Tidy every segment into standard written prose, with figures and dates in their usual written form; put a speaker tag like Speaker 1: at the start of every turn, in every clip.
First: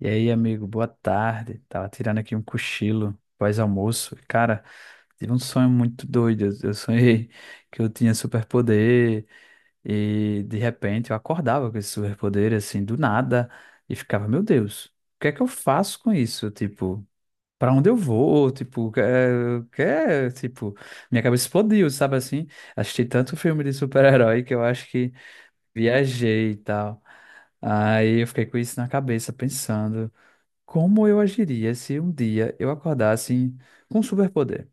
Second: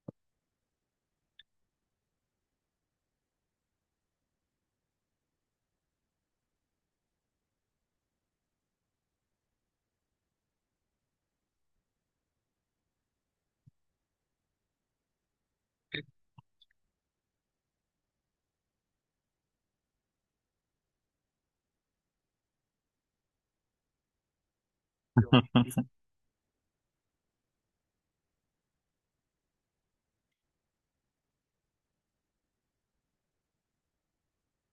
Speaker 1: E aí, amigo, boa tarde. Tava tirando aqui um cochilo pós-almoço. Cara, tive um sonho muito doido. Eu sonhei que eu tinha superpoder e de repente eu acordava com esse superpoder assim do nada e ficava, meu Deus, o que é que eu faço com isso? Tipo, pra onde eu vou? Tipo, tipo, minha cabeça explodiu, sabe assim? Assisti tanto filme de super-herói que eu acho que viajei e tal. Aí eu fiquei com isso na cabeça pensando. Como eu agiria se um dia eu acordasse com um superpoder?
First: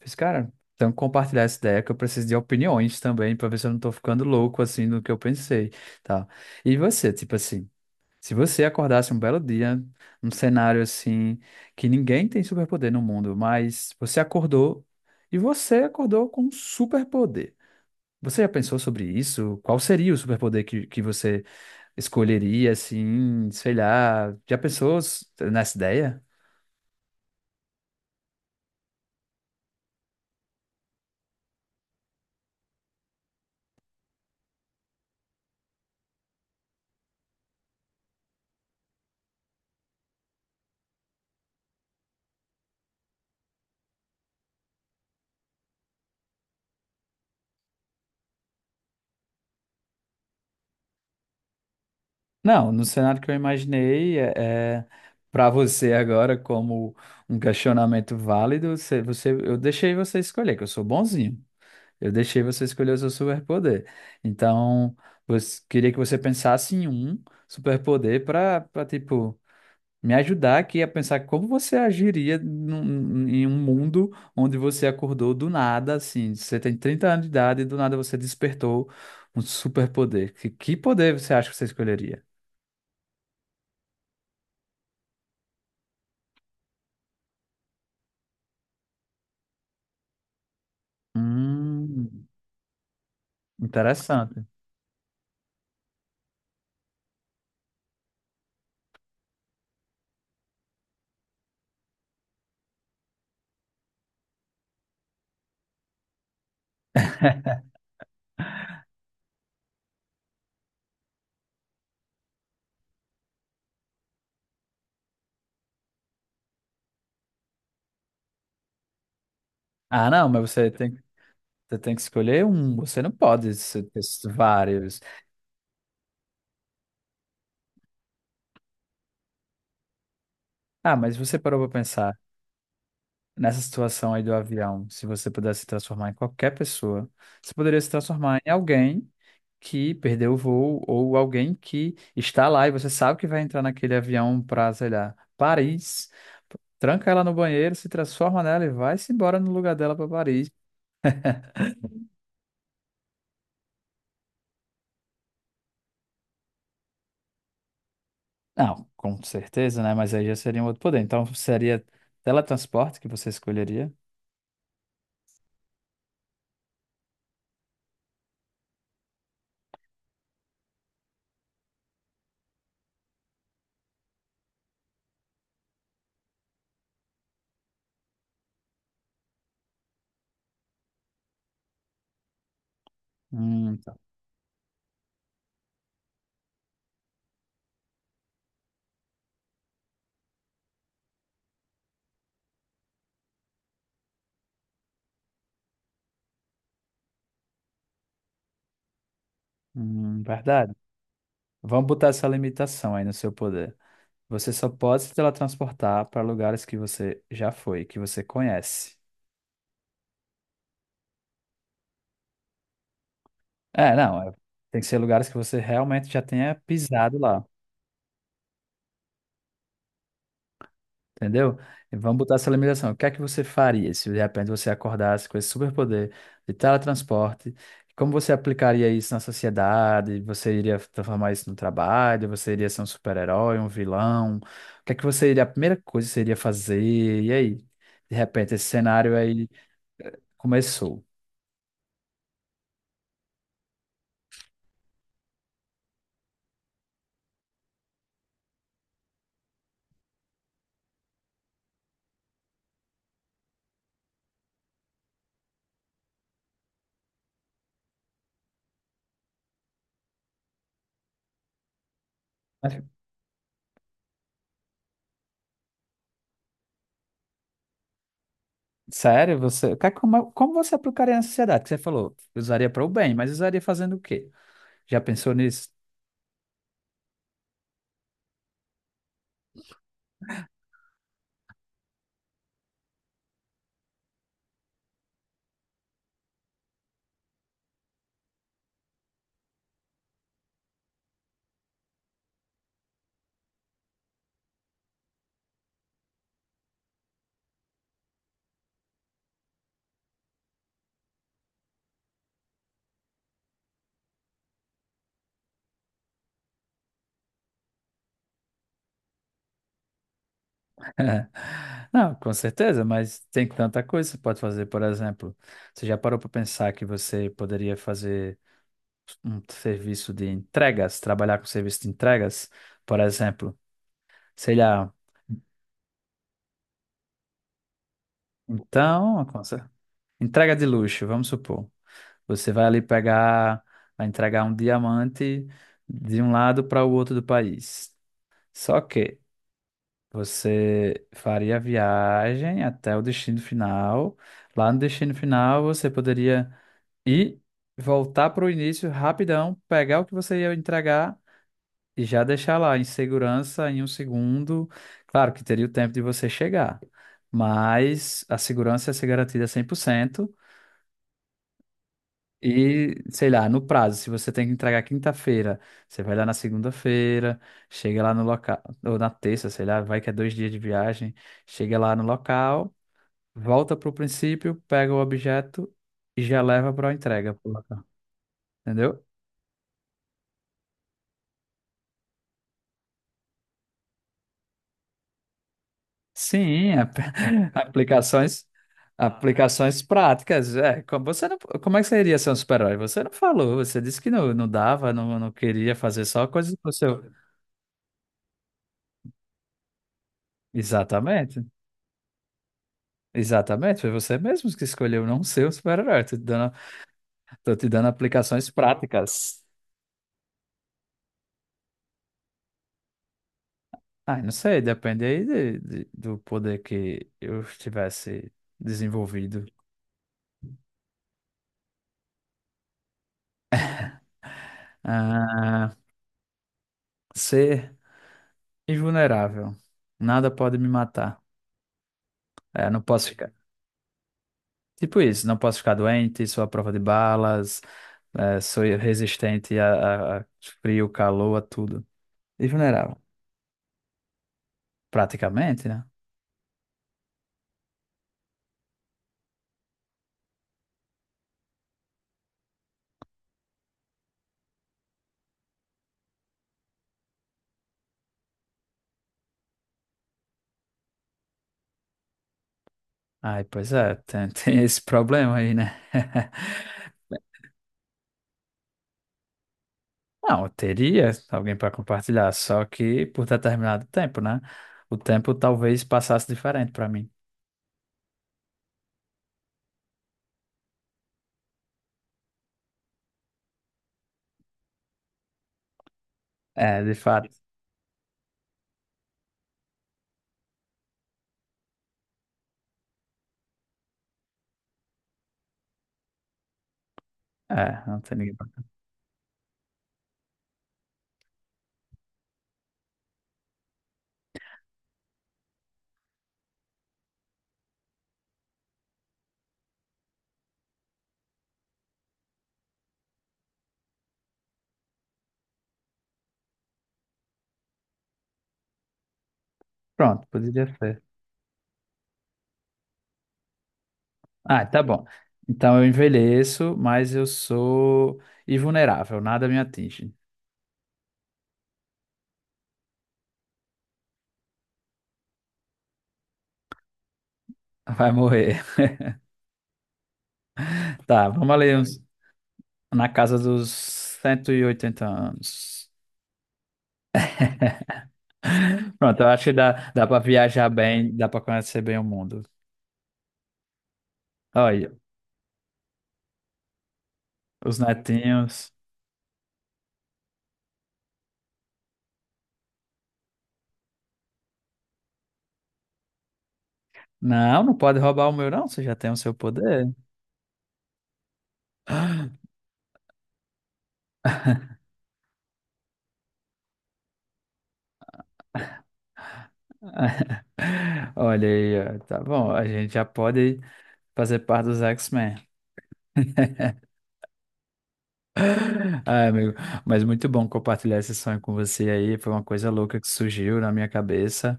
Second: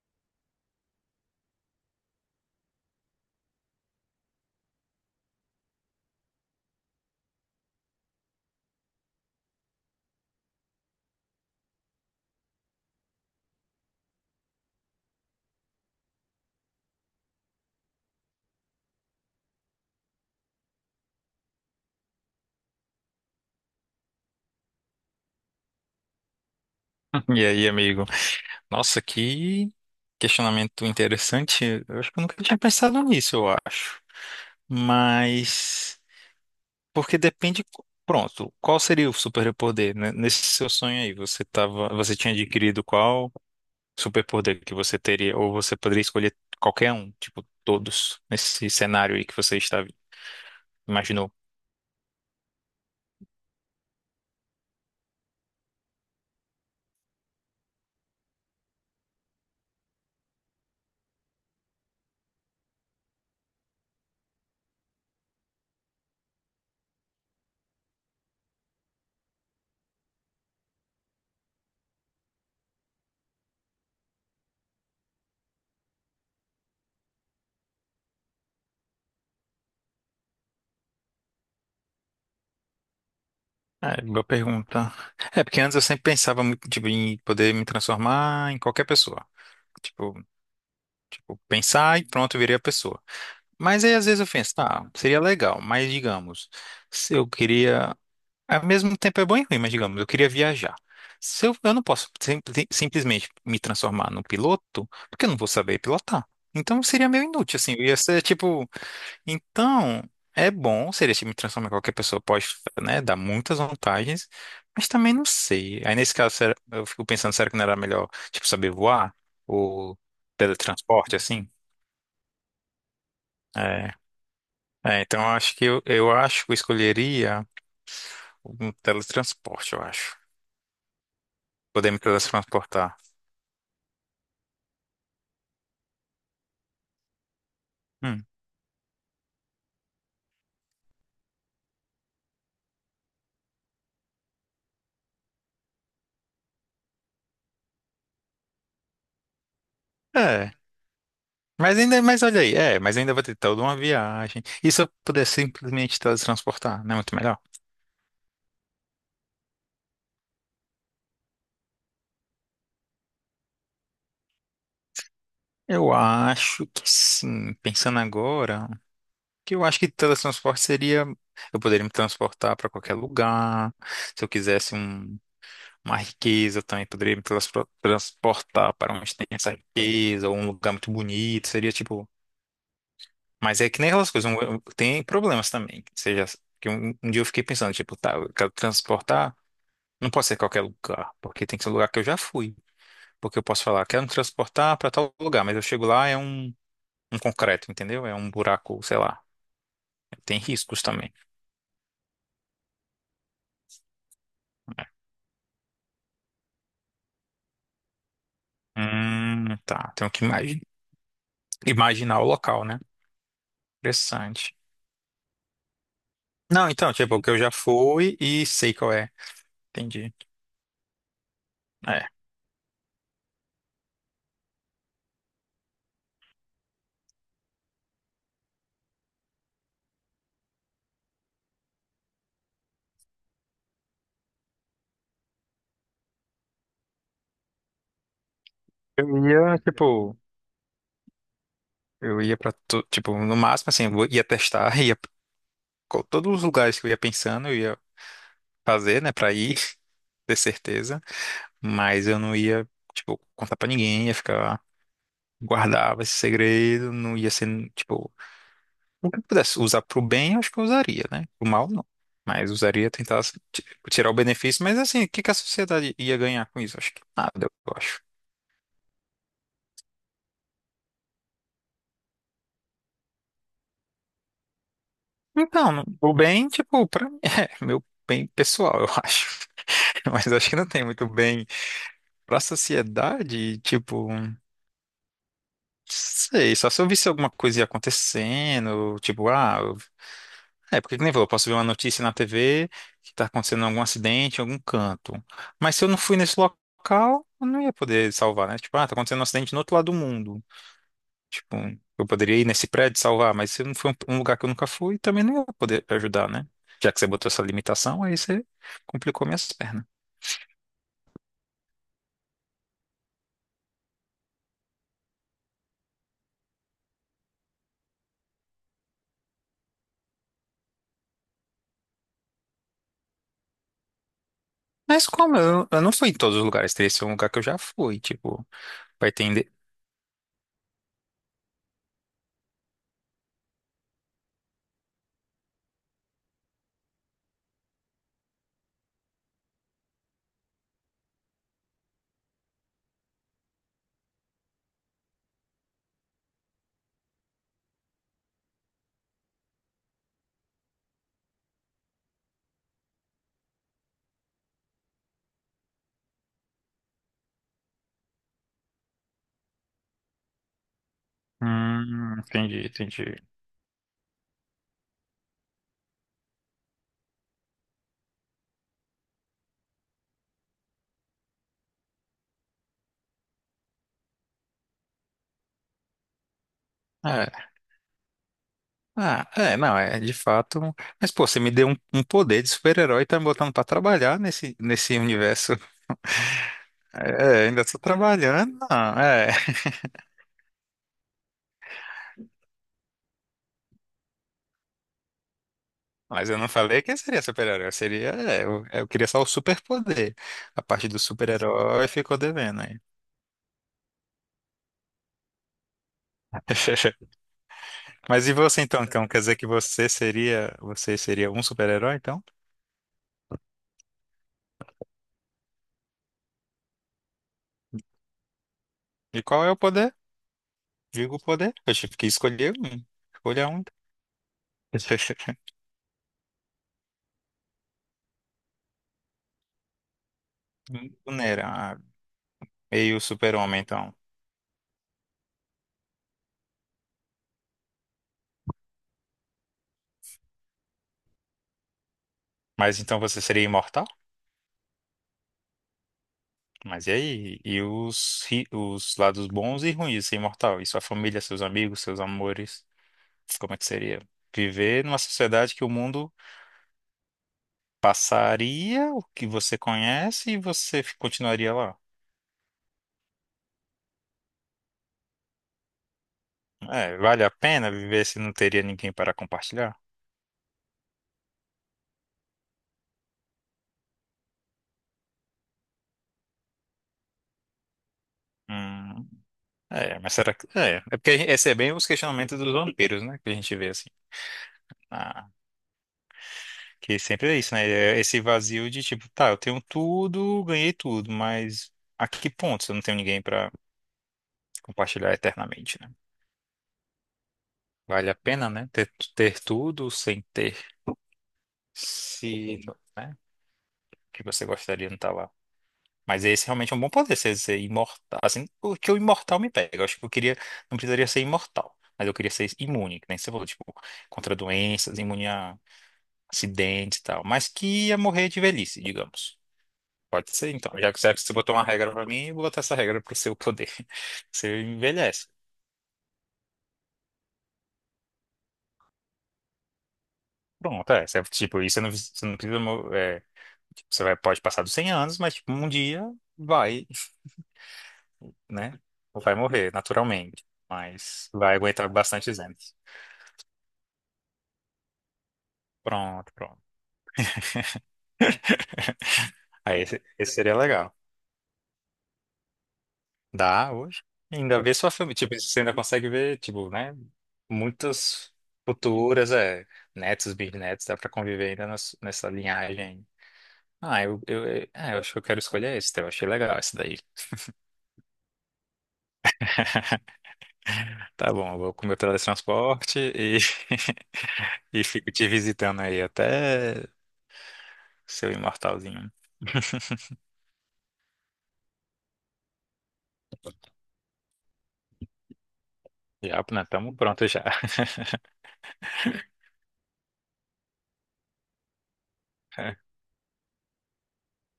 Speaker 1: Fiz, cara, então compartilhar essa ideia que eu preciso de opiniões também para ver se eu não tô ficando louco assim no que eu pensei, tá? E você, tipo assim, se você acordasse um belo dia, num cenário assim que ninguém tem superpoder no mundo, mas você acordou e você acordou com um superpoder. Você já pensou sobre isso? Qual seria o superpoder que você escolheria, assim, sei lá? Já pensou nessa ideia?
Speaker 2: E aí, amigo? Nossa, que questionamento interessante. Eu acho que eu nunca tinha pensado nisso, eu acho. Mas porque depende, pronto, qual seria o superpoder, né? Nesse seu sonho aí, você tinha adquirido qual superpoder que você teria, ou você poderia escolher qualquer um, tipo todos nesse cenário aí que você estava imaginou?
Speaker 1: Não, no cenário que eu imaginei, é para você agora, como um questionamento válido, eu deixei você escolher, que eu sou bonzinho. Eu deixei você escolher o seu superpoder. Então, você, queria que você pensasse em um superpoder tipo, me ajudar aqui a pensar como você agiria em um mundo onde você acordou do nada, assim. Você tem 30 anos de idade e do nada você despertou um superpoder. Que poder você acha que você escolheria?
Speaker 2: É, boa pergunta. É, porque antes eu sempre pensava muito, tipo, em poder me transformar em qualquer pessoa. Tipo. Vou pensar e
Speaker 1: Hum,
Speaker 2: pronto, eu virei a pessoa. Mas aí às vezes eu
Speaker 1: interessante.
Speaker 2: penso, tá, seria legal, mas digamos, se eu queria. Ao mesmo tempo é bom e ruim, mas digamos, eu queria viajar. Se eu, eu não posso simplesmente me transformar num piloto, porque eu não vou saber pilotar. Então seria meio inútil, assim, eu ia ser tipo. Então, é bom, seria se me transformar em qualquer pessoa, pode, né, dar muitas vantagens, mas também não sei. Aí nesse caso, eu fico pensando, será que não era melhor, tipo, saber voar? Ou
Speaker 1: Ah, não, mas
Speaker 2: teletransporte, assim?
Speaker 1: você tem que escolher um. Você não pode ser
Speaker 2: É,
Speaker 1: ter vários.
Speaker 2: então eu acho que eu escolheria um teletransporte, eu acho.
Speaker 1: Ah, mas você parou pra
Speaker 2: Poder me
Speaker 1: pensar
Speaker 2: teletransportar.
Speaker 1: nessa situação aí do avião. Se você pudesse se transformar em qualquer pessoa, você poderia se
Speaker 2: Hum,
Speaker 1: transformar em alguém que perdeu o voo ou alguém que está lá e você sabe que vai entrar naquele avião para sei lá, Paris. Tranca ela no banheiro, se transforma nela e vai-se embora no lugar dela para Paris.
Speaker 2: É, mas ainda, mas olha aí, é, mas ainda vou ter toda uma viagem. E se eu puder simplesmente teletransportar, não é muito melhor?
Speaker 1: Não, com certeza, né? Mas aí já seria um outro poder. Então seria teletransporte que você escolheria?
Speaker 2: Eu acho que sim, pensando agora, que eu acho que teletransporte seria, eu poderia me transportar para qualquer lugar. Se eu quisesse uma riqueza, eu também poderia me transportar para onde tem essa riqueza, ou um lugar muito bonito. Seria tipo. Mas é que nem
Speaker 1: Tá.
Speaker 2: aquelas coisas, tem problemas também. Ou seja, que um dia eu fiquei pensando, tipo, tá, eu quero transportar, não pode ser qualquer lugar, porque tem que ser um lugar que eu já fui. Porque eu posso falar, quero me transportar para tal lugar, mas eu chego lá, é um, um concreto, entendeu? É um buraco, sei lá. Tem
Speaker 1: Verdade.
Speaker 2: riscos também,
Speaker 1: Vamos botar essa limitação aí no seu poder. Você só
Speaker 2: né?
Speaker 1: pode se teletransportar para lugares que você já foi, que você conhece.
Speaker 2: Tá, imaginar o local, né?
Speaker 1: É, não, é-
Speaker 2: Interessante.
Speaker 1: tem que ser lugares que você realmente já tenha
Speaker 2: Não, então,
Speaker 1: pisado
Speaker 2: tipo, que eu
Speaker 1: lá.
Speaker 2: já fui e sei qual é. Entendi.
Speaker 1: Entendeu? E
Speaker 2: É.
Speaker 1: vamos botar essa limitação. O que é que você faria se de repente você acordasse com esse superpoder de teletransporte? Como você aplicaria isso na sociedade? Você iria transformar isso no trabalho? Você iria ser um super-herói, um vilão? O que é que você iria, a primeira coisa que você iria fazer? E aí, de repente, esse cenário
Speaker 2: Eu
Speaker 1: aí
Speaker 2: ia, tipo,
Speaker 1: começou.
Speaker 2: eu ia pra, tipo, no máximo, assim, eu ia testar, todos os lugares que eu ia pensando, eu ia fazer, né, pra ir, ter certeza, mas eu não ia, tipo, contar pra ninguém, ia ficar, guardava esse segredo, não ia ser, tipo, o que eu pudesse usar pro bem, eu acho que eu usaria, né? Pro mal, não. Mas
Speaker 1: Mas,
Speaker 2: usaria tentar ti- tirar o benefício, mas assim, o que que a sociedade ia ganhar com isso? Acho que nada, eu acho.
Speaker 1: sério, você, como, como você aplicaria na sociedade? Que você falou, usaria para o bem, mas usaria fazendo o quê? Já pensou nisso?
Speaker 2: Então, o bem, tipo, pra mim, é meu bem pessoal, eu acho. Mas acho que não tem muito bem pra sociedade, tipo. Sei, só se eu visse alguma coisa ia acontecendo, tipo, ah, é, porque que nem falou, eu posso ver uma notícia na TV que tá acontecendo algum acidente em algum canto. Mas se eu não fui nesse local, eu não ia poder salvar, né? Tipo, ah, tá acontecendo um acidente no outro lado do mundo. Tipo, eu poderia ir nesse prédio salvar, mas se eu não for um lugar que eu nunca fui, também não ia poder ajudar, né? Já que você botou essa limitação, aí você complicou minhas pernas.
Speaker 1: Não, com certeza, mas tem tanta coisa que você pode fazer. Por exemplo, você já parou para pensar que você poderia fazer um serviço de entregas, trabalhar com serviço de entregas? Por exemplo, sei lá,
Speaker 2: Mas como? Eu não fui em todos os lugares, teria que ser um lugar que eu já fui, tipo, vai
Speaker 1: então,
Speaker 2: ter...
Speaker 1: entrega de luxo, vamos supor. Você vai ali pegar, vai entregar um diamante de um lado para o outro do país. Só que você faria a viagem até o destino final. Lá no destino final, você poderia e voltar para o início rapidão, pegar o que você ia entregar e já deixar lá em segurança em um segundo. Claro que teria o tempo de você chegar, mas a segurança ia ser garantida 100%.
Speaker 2: Entendi,
Speaker 1: E,
Speaker 2: entendi.
Speaker 1: sei lá, no prazo, se você tem que entregar quinta-feira, você vai lá na segunda-feira, chega lá no local, ou na terça, sei lá, vai que é 2 dias de viagem, chega lá no local, volta para o princípio, pega o objeto e já leva para a entrega,
Speaker 2: É.
Speaker 1: pro local, entendeu?
Speaker 2: Ah, é, não, é de fato. Mas, pô, você me deu um poder de super-herói e tá me botando pra trabalhar nesse, nesse universo.
Speaker 1: Sim, ap-
Speaker 2: É, ainda tô
Speaker 1: aplicações,
Speaker 2: trabalhando, não, é.
Speaker 1: aplicações práticas. É, como você não, como é que você iria ser um super-herói? Você não falou, você disse que não dava, não queria fazer só
Speaker 2: Mas eu não
Speaker 1: coisas pro
Speaker 2: falei quem
Speaker 1: seu.
Speaker 2: seria super-herói, eu seria. É, eu queria só o super-poder. A parte do
Speaker 1: Exatamente.
Speaker 2: super-herói ficou devendo aí.
Speaker 1: Exatamente, foi você mesmo que escolheu não ser um super-herói. Tô te dando
Speaker 2: Mas e
Speaker 1: aplicações
Speaker 2: você então, então? Quer dizer
Speaker 1: práticas.
Speaker 2: que você seria. Você seria um super-herói, então?
Speaker 1: Ah, não sei, depende aí do poder que eu tivesse
Speaker 2: E qual
Speaker 1: desenvolvido.
Speaker 2: é o poder? Digo o poder. Eu tive que escolher um. Escolha um.
Speaker 1: Ah, ser invulnerável. Nada pode me matar.
Speaker 2: Vulnerável.
Speaker 1: É, não
Speaker 2: Meio
Speaker 1: posso ficar.
Speaker 2: super-homem, então.
Speaker 1: Tipo isso, não posso ficar doente, sou à prova de balas, sou resistente a frio, calor, a tudo. E
Speaker 2: Mas
Speaker 1: vulnerável,
Speaker 2: então você seria imortal?
Speaker 1: praticamente, né?
Speaker 2: Mas e aí? E os, os lados bons e ruins de ser imortal? E sua família, seus amigos, seus amores? Como é que seria? Viver numa sociedade que o mundo passaria o que você conhece e você continuaria lá.
Speaker 1: Ai, pois é, tem, tem esse problema aí, né?
Speaker 2: É, vale a pena viver se não teria ninguém para compartilhar?
Speaker 1: Não, eu teria alguém para compartilhar, só que por determinado tempo, né? O tempo talvez passasse diferente para mim.
Speaker 2: Hum, é, mas será que. É, é porque esse é bem os questionamentos dos vampiros, né? Que a gente vê assim.
Speaker 1: É, de
Speaker 2: Porque sempre
Speaker 1: fato.
Speaker 2: é isso, né? É. Esse vazio de tipo, tá, eu tenho tudo, ganhei tudo, mas a que ponto se eu não tenho ninguém pra compartilhar eternamente, né?
Speaker 1: É, não
Speaker 2: Vale a
Speaker 1: tem ninguém pra...
Speaker 2: pena, né? Ter tudo sem ter. Se, né? O que você gostaria não tá lá. Mas esse realmente é um bom poder, ser imortal. Assim, o que o imortal me pega. Eu acho que eu queria, não precisaria ser imortal, mas eu queria ser imune, que nem você falou, tipo, contra doenças, imune a acidentes e tal. Mas que ia morrer de velhice, digamos.
Speaker 1: Pronto,
Speaker 2: Pode ser,
Speaker 1: poderia
Speaker 2: então. Já que
Speaker 1: ser.
Speaker 2: você botou uma regra pra mim, eu vou botar essa regra pro seu poder. Você
Speaker 1: Ah, tá bom.
Speaker 2: envelhece.
Speaker 1: Então eu envelheço, mas eu sou invulnerável, nada me atinge.
Speaker 2: Pronto, é. Você, tipo, isso você não precisa. É, tipo, você vai, pode passar dos 100 anos, mas tipo, um dia vai,
Speaker 1: Vai morrer.
Speaker 2: né? Vai morrer, naturalmente.
Speaker 1: Tá,
Speaker 2: Mas
Speaker 1: vamos
Speaker 2: vai
Speaker 1: ali
Speaker 2: aguentar
Speaker 1: uns,
Speaker 2: bastante anos.
Speaker 1: na casa dos 180 anos.
Speaker 2: Pronto, pronto.
Speaker 1: Pronto, eu acho que
Speaker 2: Aí
Speaker 1: dá,
Speaker 2: esse,
Speaker 1: dá pra
Speaker 2: esse seria
Speaker 1: viajar
Speaker 2: legal.
Speaker 1: bem, dá pra conhecer bem o mundo.
Speaker 2: Dá hoje. Ainda vê
Speaker 1: Olha,
Speaker 2: sua família. Tipo, você ainda consegue ver, tipo, né?
Speaker 1: os
Speaker 2: Muitas
Speaker 1: netinhos.
Speaker 2: futuras, é, netos, bisnetos, dá pra conviver ainda nessa linhagem. Ah, é, eu acho que eu quero escolher esse, eu achei legal esse daí.
Speaker 1: Não, não pode roubar o meu, não. Você já tem o seu poder.
Speaker 2: Tá bom, eu vou com o meu teletransporte e, e fico te visitando aí até seu imortalzinho.
Speaker 1: Olha aí, ó, tá bom. A gente já pode fazer parte dos X-Men.
Speaker 2: Já, né? Tamo pronto já.
Speaker 1: Ai, amigo, mas muito bom compartilhar esse sonho com você aí. Foi uma coisa louca que surgiu na minha cabeça.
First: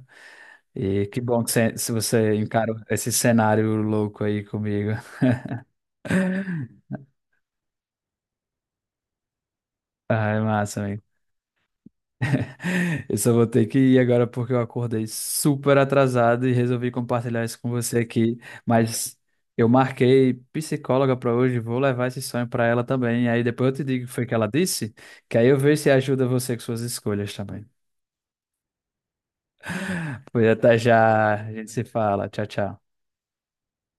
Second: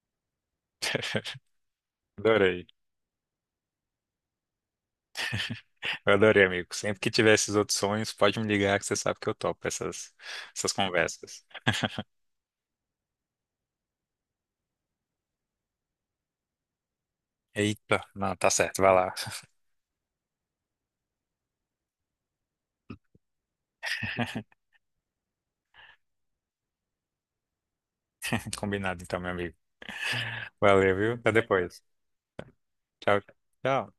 Speaker 1: E que bom que você, se você
Speaker 2: Adorei.
Speaker 1: encarou esse cenário louco aí comigo.
Speaker 2: Eu adorei, amigo. Sempre que tiver esses outros sonhos, pode me ligar que você sabe que eu topo essas,
Speaker 1: Ah, é
Speaker 2: essas
Speaker 1: massa, amigo.
Speaker 2: conversas.
Speaker 1: Eu só vou ter que ir agora porque eu acordei super atrasado e resolvi compartilhar isso com você
Speaker 2: Eita, não,
Speaker 1: aqui.
Speaker 2: tá certo, vai lá.
Speaker 1: Mas eu marquei psicóloga para hoje, vou levar esse sonho para ela também. Aí depois eu te digo o que foi que ela disse, que aí eu vejo se ajuda você com suas escolhas também.
Speaker 2: Combinado então, meu amigo.
Speaker 1: Pois até
Speaker 2: Valeu, viu? Até
Speaker 1: já, a gente se
Speaker 2: depois.
Speaker 1: fala. Tchau, tchau.
Speaker 2: Tchau. Tchau.